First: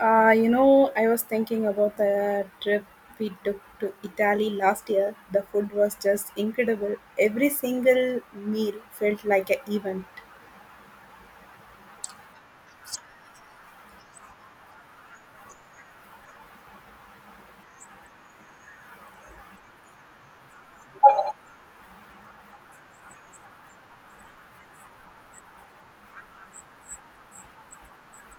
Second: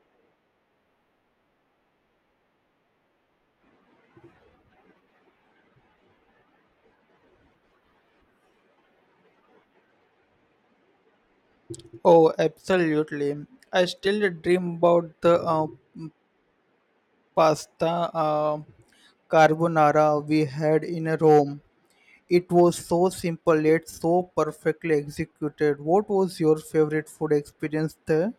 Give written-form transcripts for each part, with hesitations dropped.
I was thinking about the trip we took to Italy last year. The food was just incredible. Every single meal felt like an event. Oh, absolutely. I still dream about the pasta uh, carbonara we had in Rome. It was so simple yet so perfectly executed. What was your favorite food experience there?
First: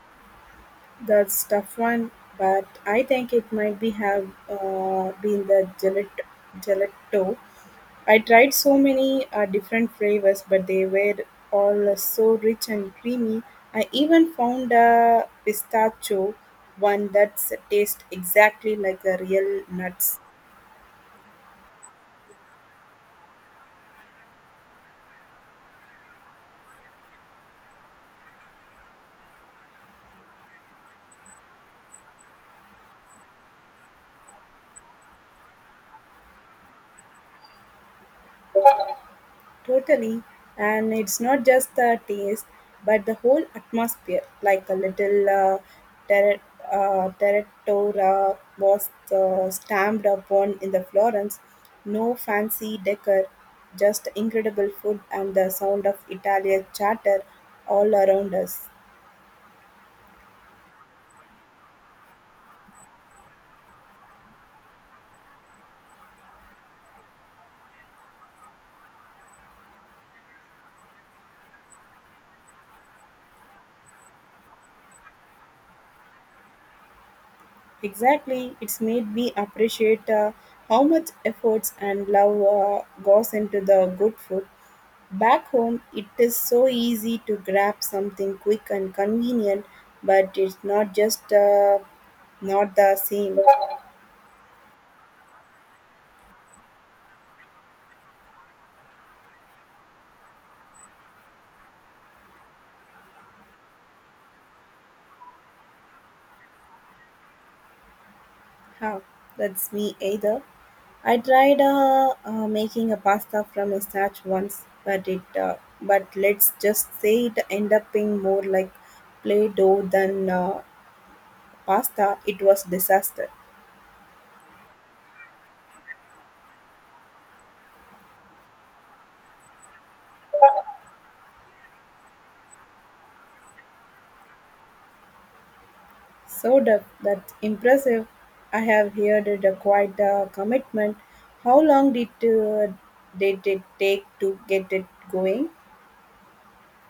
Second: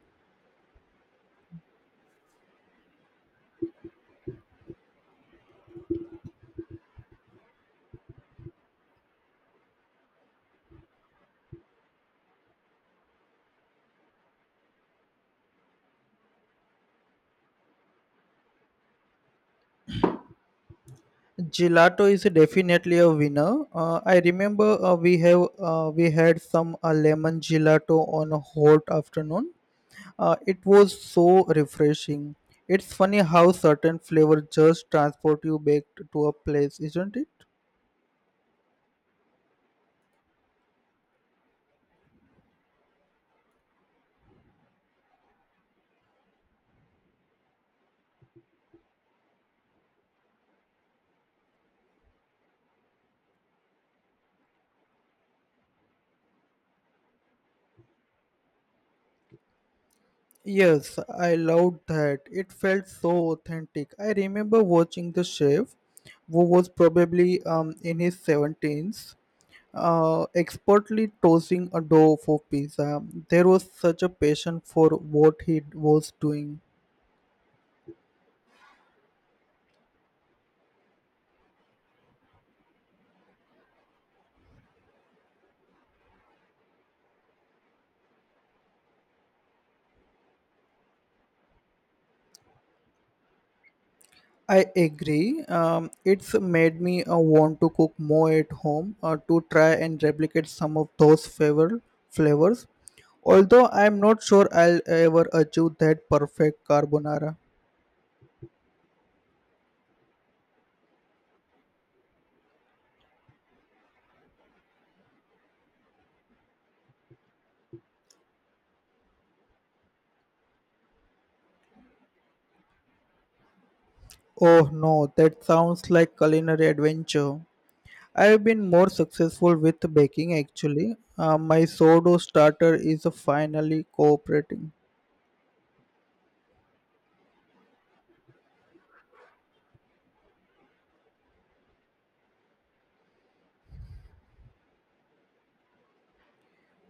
That's tough one, but I think it might be have been the gelato. I tried so many different flavors, but they were all so rich and creamy. I even found a pistachio one that tastes exactly like the real nuts. Gelato is definitely a winner. I remember we had some lemon gelato on a hot afternoon. It was so refreshing. It's funny how certain flavors just transport you back to a place, isn't it? Totally. And it's not just the taste, but the whole atmosphere, like a little terra terratora was stamped upon in the Florence. No fancy decor, just incredible food and the sound of Italian chatter all around us. Yes, I loved that. It felt so authentic. I remember watching the chef, who was probably in his seventies, expertly tossing a dough for pizza. There was such a passion for what he was doing. Exactly, it's made me appreciate how much efforts and love goes into the good food. Back home, it is so easy to grab something quick and convenient, but it's not the same. I agree. It's made me want to cook more at home to try and replicate some of those flavors. Although I'm not sure I'll ever achieve that perfect carbonara. Huh, that's me either. I tried making a pasta from a starch once, but it but let's just say it ended up being more like play dough than pasta, it was disaster. Oh no, that sounds like culinary adventure. I've been more successful with baking actually. My sourdough starter is finally cooperating. so the, that's impressive. I have heard it a quite a commitment. How long did it take to get it going?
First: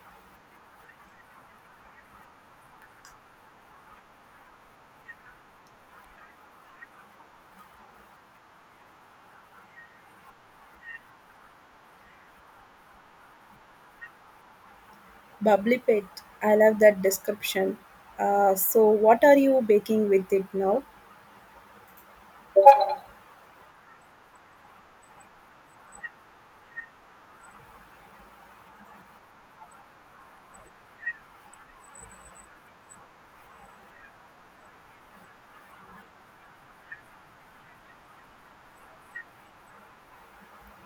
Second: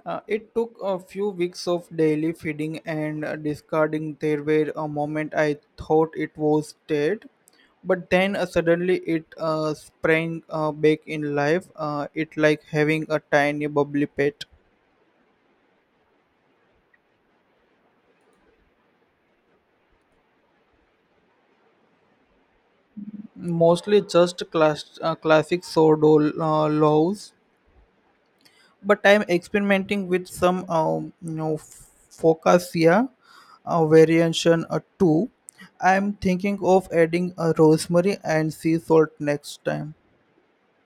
It took a few weeks of daily feeding and discarding. There were a moment I thought it was dead, but then suddenly it sprang back in life. It like having a tiny bubbly pet, Bubbly pit, I love that description. So what are you baking with it now? mostly just classic sourdough loaves but I'm experimenting with some you know focasia variation too. I'm thinking of adding a rosemary and sea salt next time.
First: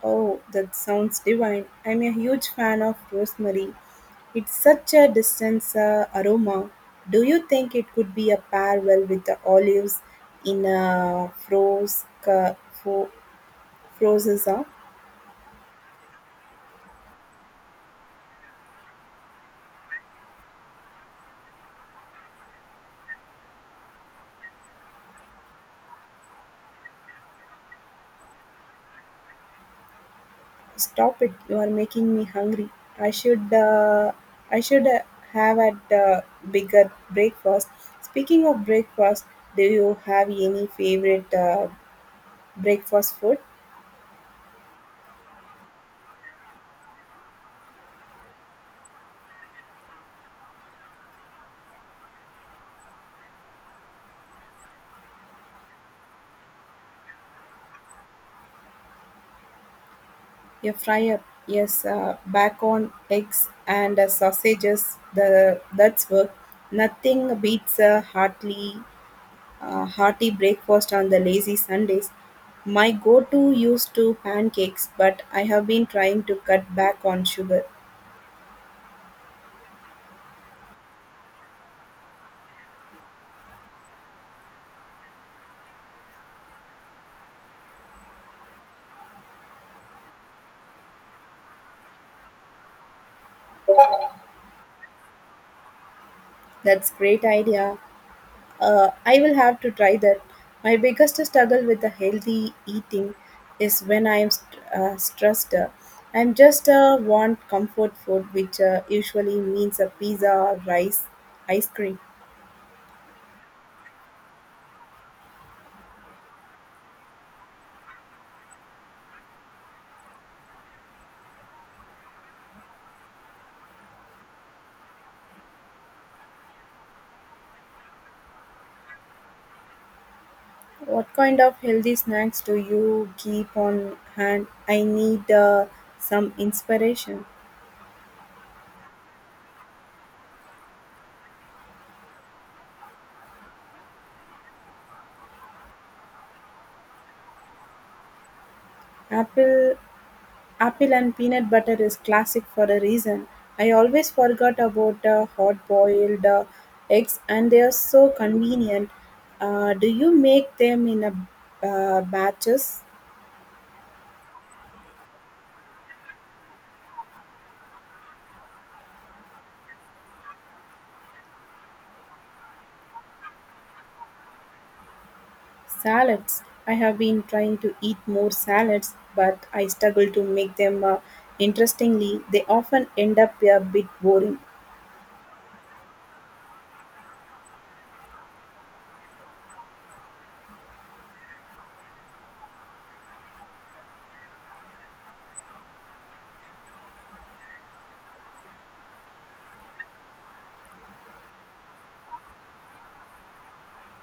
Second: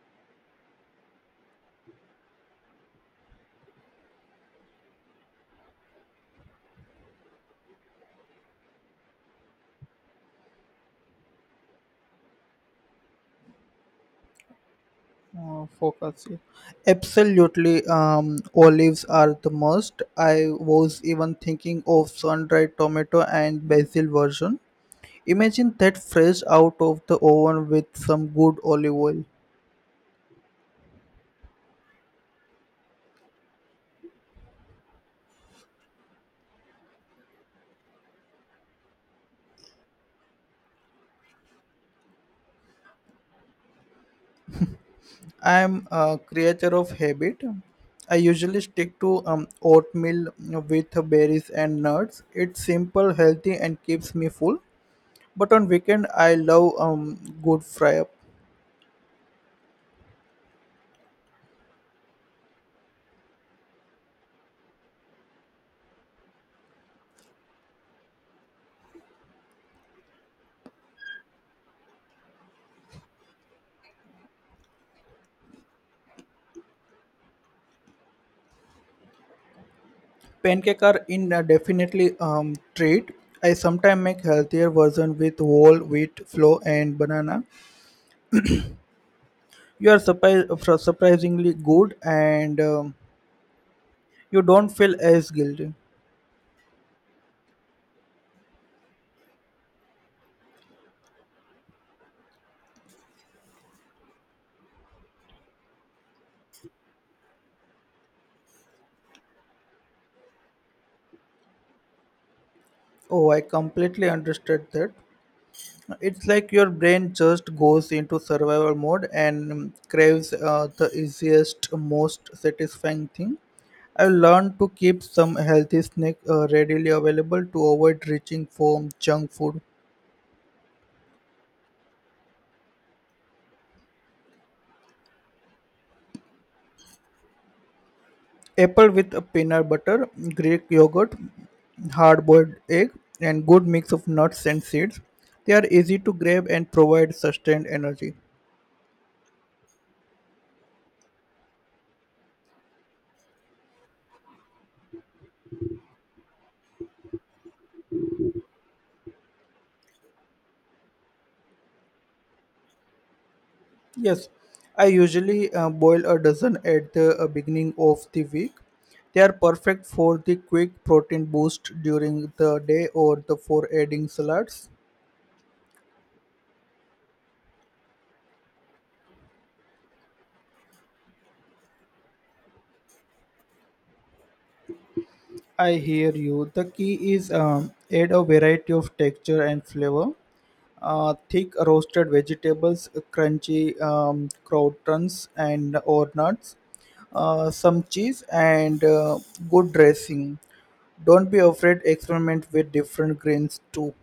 Oh, that sounds divine. I'm a huge fan of rosemary. It's such a distinct aroma. Do you think it could be a pair well with the olives in a frozen? Focasia, absolutely. Olives are the must. I was even thinking of sun-dried tomato and basil version. Imagine that fresh out of the oven with some good olive oil. Stop it. You are making me hungry. I should uh, I should have a bigger breakfast. Speaking of breakfast, do you have any favorite breakfast food? I'm a creature of habit. I usually stick to oatmeal with berries and nuts. It's simple, healthy, and keeps me full. But on weekend, I love good fry up. A fry-up, yes, bacon, eggs and sausages, the that's work. Nothing beats a hearty breakfast on the lazy Sundays. My go-to used to pancakes, but I have been trying to cut back on sugar. Pancake are in a definitely treat. I sometimes make healthier version with whole wheat flour and banana. You are surprisingly good, and you don't feel as guilty. That's great idea. I will have to try that. My biggest struggle with the healthy eating is when I am stressed. I am just want comfort food, which usually means a pizza or rice, ice cream. Oh, I completely understood that. It's like your brain just goes into survival mode and craves the easiest, most satisfying thing. I've learned to keep some healthy snack readily available to avoid reaching for junk food. What kind of healthy snacks do you keep on hand? I need some inspiration. Apple with a peanut butter, Greek yogurt, hard-boiled egg, and good mix of nuts and seeds. They are easy to grab and provide sustained energy. Apple Apple and peanut butter is classic for a reason. I always forgot about hot boiled eggs and they are so convenient. Do you make them in a batches? Yes, I usually boil a dozen at the beginning of the week. They are perfect for the quick protein boost during the day or the for adding salads. Salads. I have been trying to eat more salads, but I struggle to make them interestingly. They often end up a bit boring. I hear you. The key is add a variety of texture and flavor. Thick roasted vegetables, crunchy croutons and or nuts, some cheese and good dressing. Don't be afraid experiment with different grains too.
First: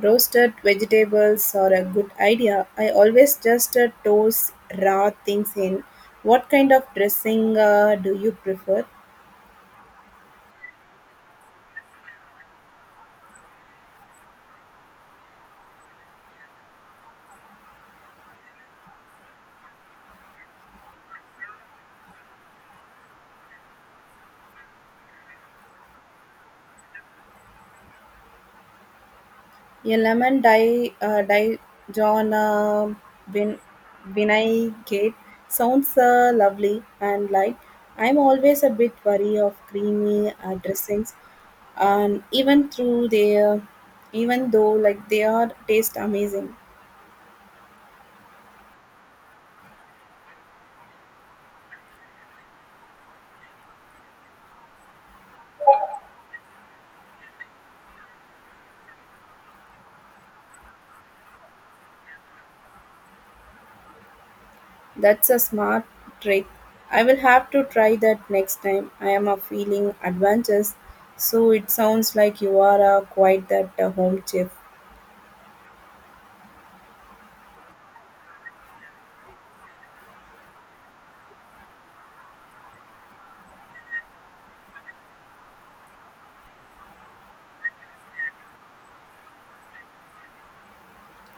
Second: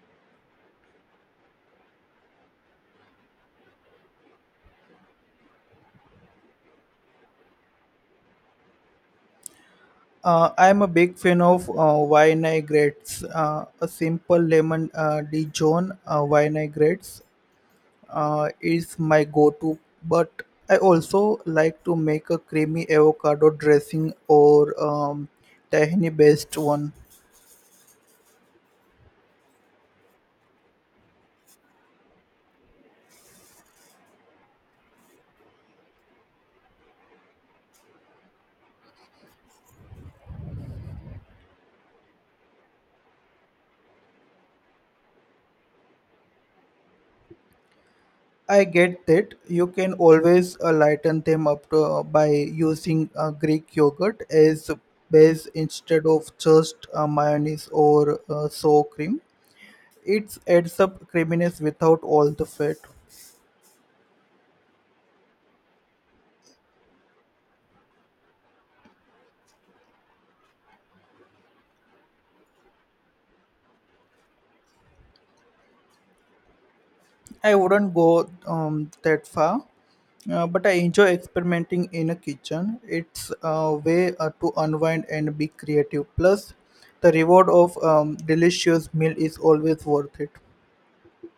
Roasted vegetables are a good idea. I always just toss raw things in. What kind of dressing do you prefer? I'm a big fan of vinaigrettes. A simple lemon Dijon vinaigrette is my go-to, but I also like to make a creamy avocado dressing or um, tahini-based one. A lemon di Dijon vin- vinaigrette sounds lovely and light. I'm always a bit wary of creamy dressings, and even though like they are taste amazing. I get that you can always lighten them up to, by using Greek yogurt as base instead of just mayonnaise or sour cream. It adds up creaminess without all the fat. That's a smart trick. I will have to try that next time. I am a feeling adventurous, so it sounds like you are quite that home chef. I wouldn't go that far, but I enjoy experimenting in a kitchen. It's a way to unwind and be creative. Plus, the reward of delicious meal is always worth it.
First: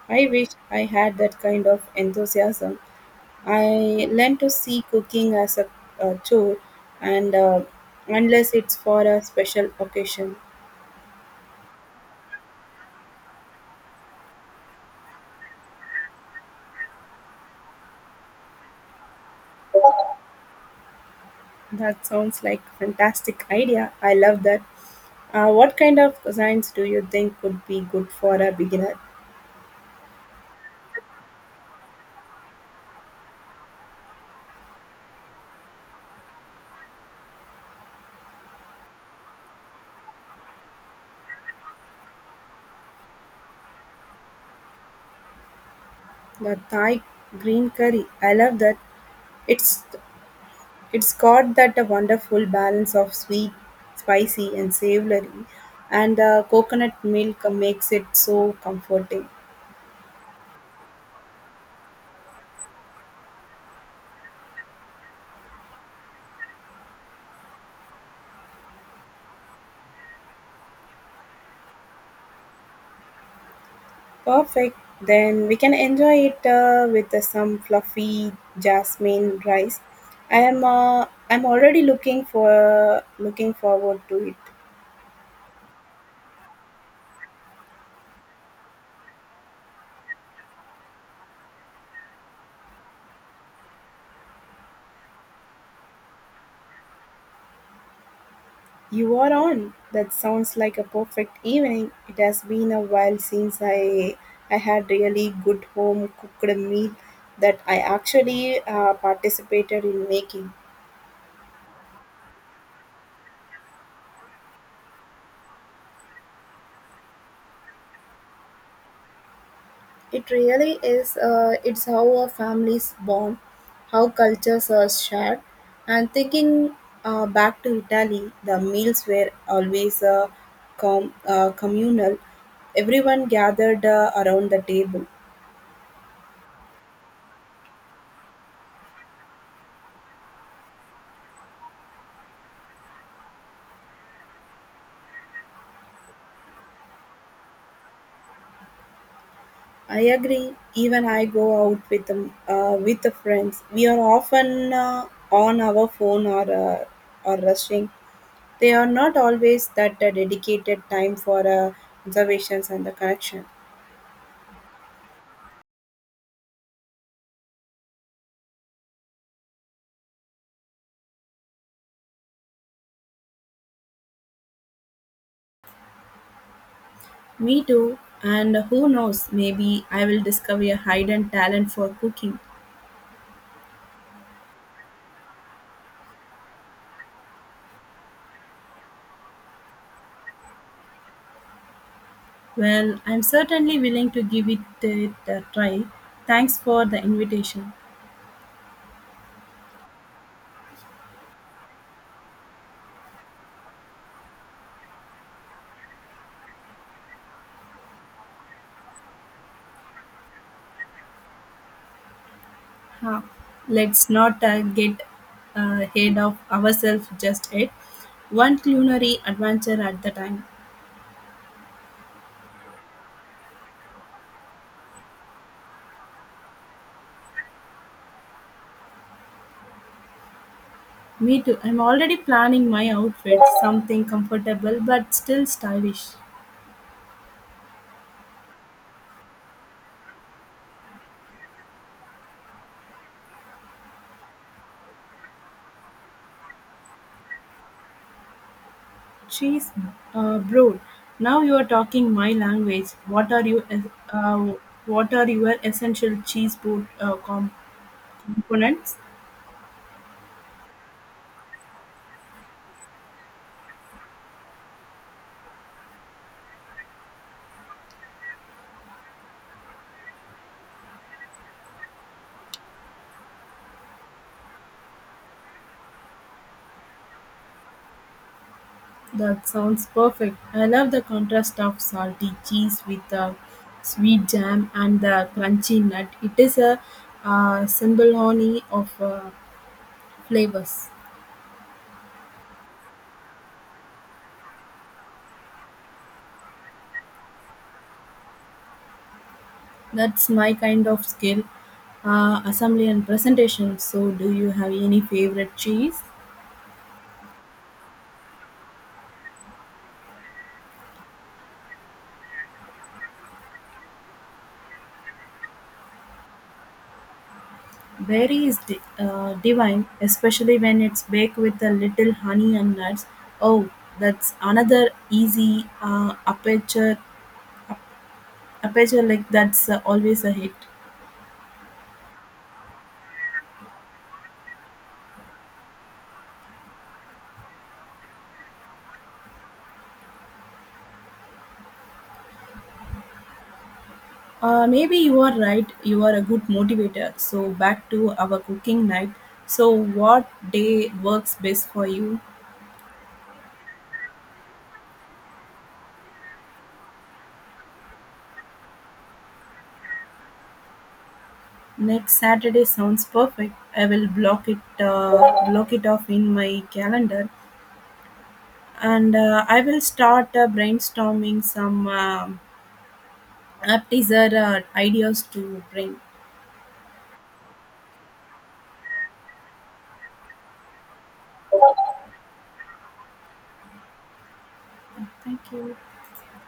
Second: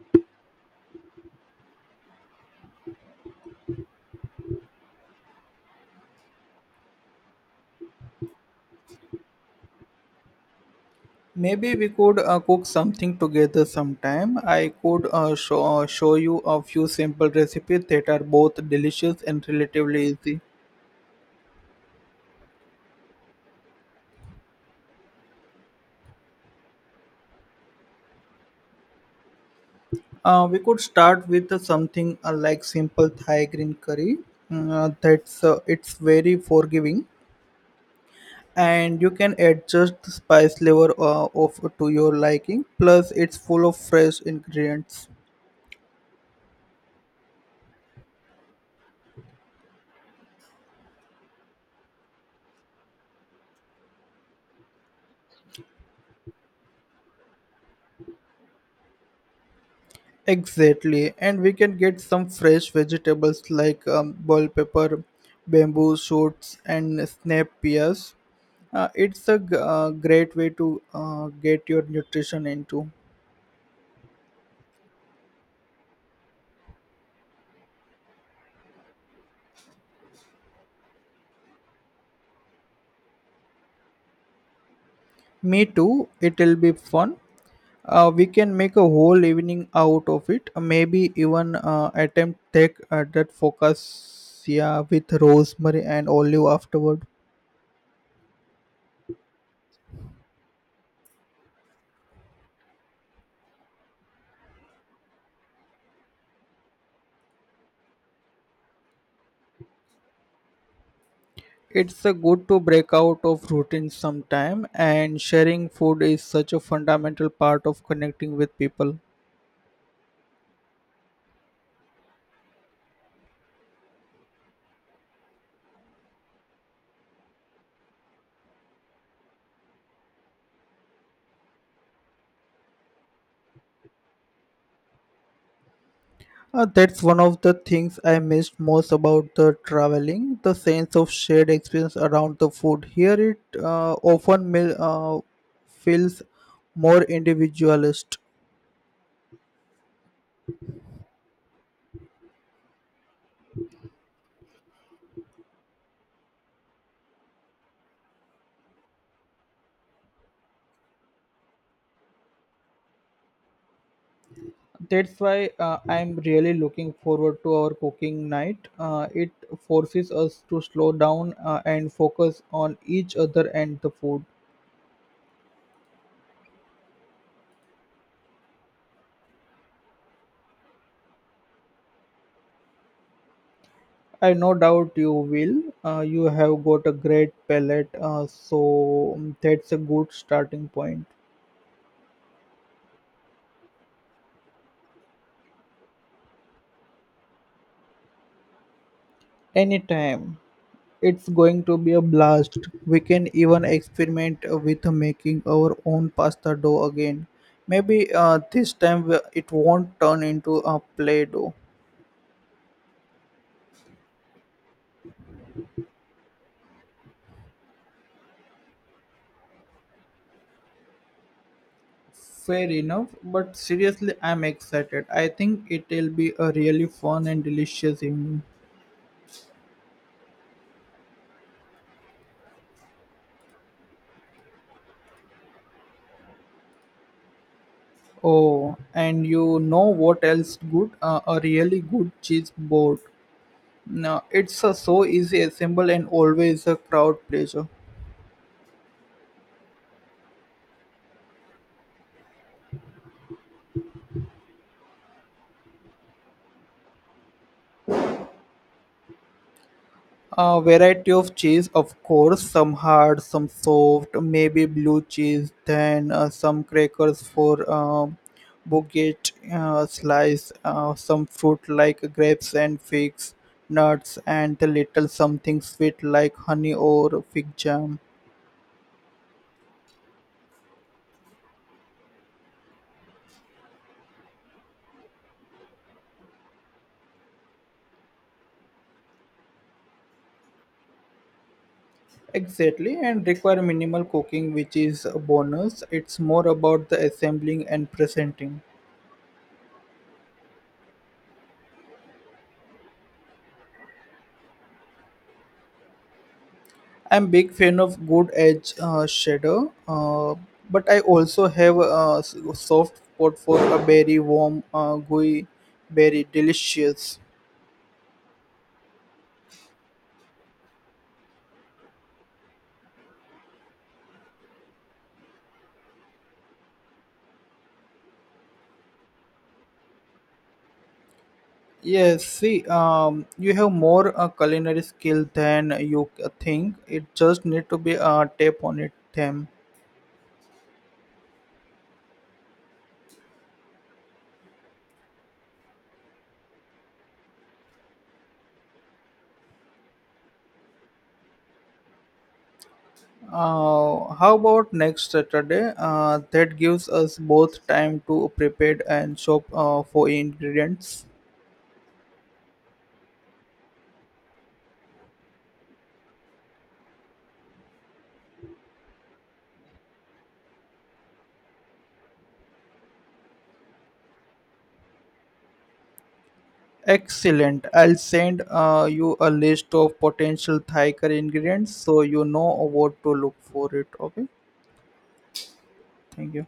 I wish I had that kind of enthusiasm. I learned to see cooking as a chore, and unless it's for a special occasion, Maybe we could cook something together sometime. I could show you a few simple recipes that are both delicious and relatively easy. that sounds like fantastic idea. I love that. What kind of cuisines do you think would be good for a beginner? We could start with something like simple Thai green curry. That's It's very forgiving, and you can adjust the spice level of to your liking. Plus, it's full of fresh ingredients. The Thai green curry, I love that. It's it's got that wonderful balance of sweet, spicy, and savory, and the coconut milk makes it so comforting. Exactly, and we can get some fresh vegetables like bell pepper, bamboo shoots, and snap peas. Great way to get your nutrition into. Perfect. Then we can enjoy it with some fluffy jasmine rice. I'm already looking forward to it. Me too. It'll be fun. We can make a whole evening out of it. Maybe even attempt take that focus yeah, with rosemary and olive afterward. You are on. That sounds like a perfect evening. It has been a while since I had really good home cooked meal that I actually participated in making. It's a good to break out of routine sometime, and sharing food is such a fundamental part of connecting with people. It really is. It's how a families bond, how cultures are shared, and thinking back to Italy, the meals were always communal. Everyone gathered around the table. That's one of the things I missed most about the traveling, the sense of shared experience around the food. Here it often feels more individualist. I agree. Even I go out with with the friends. We are often on our phone or or rushing. They are not always that dedicated time for observations and the connection. That's why I'm really looking forward to our cooking night. It forces us to slow down and focus on each other and the food. Me too. And who knows, maybe I will discover a hidden talent for cooking. I no doubt you will. You have got a great palate, that's a good starting point. Well, I'm certainly willing to give it a try. Thanks for the invitation. Anytime. It's going to be a blast. We can even experiment with making our own pasta dough again. Maybe this time it won't turn into a play dough. Huh. Let's not get ahead of ourselves just yet. One culinary adventure at the time. Fair enough, but seriously, I'm excited. I think it'll be a really fun and delicious evening. Me too. I'm already planning my outfit, something comfortable but still stylish. Oh, and you know what else good? A really good cheese board. Now, it's a so easy assemble and always a crowd pleaser. Cheese, bro. Now you are talking my language. What are you? Uh, what are your essential cheese board components? A variety of cheese, of course, some hard, some soft, maybe blue cheese, then some crackers for baguette slice, some fruit like grapes and figs, nuts, and a little something sweet like honey or fig jam. That sounds perfect. I love the contrast of salty cheese with the sweet jam and the crunchy nut. It is a symphony of flavors. Exactly, and require minimal cooking, which is a bonus. It's more about the assembling and presenting. That's my kind of skill, assembly and presentation. So, do you have any favorite cheese? I'm big fan of good edge shadow, but I also have a soft spot for a berry warm, gooey berry, delicious. Berry is divine, especially when it's baked with a little honey and nuts. Oh, that's another easy aperture like that's always a hit. Yes, see, you have more culinary skill than you think. It just need to be a tap on it, them. Maybe you are right. You are a good motivator. So back to our cooking night. So what day works best for you? How about next Saturday? That gives us both time to prepare and shop for ingredients. Next Saturday sounds perfect. I will block it off in my calendar, and I will start brainstorming some app teaser ideas to bring. Excellent. I'll send you a list of potential Thai curry ingredients so you know what to look for it. Okay. Thank you. Thank you.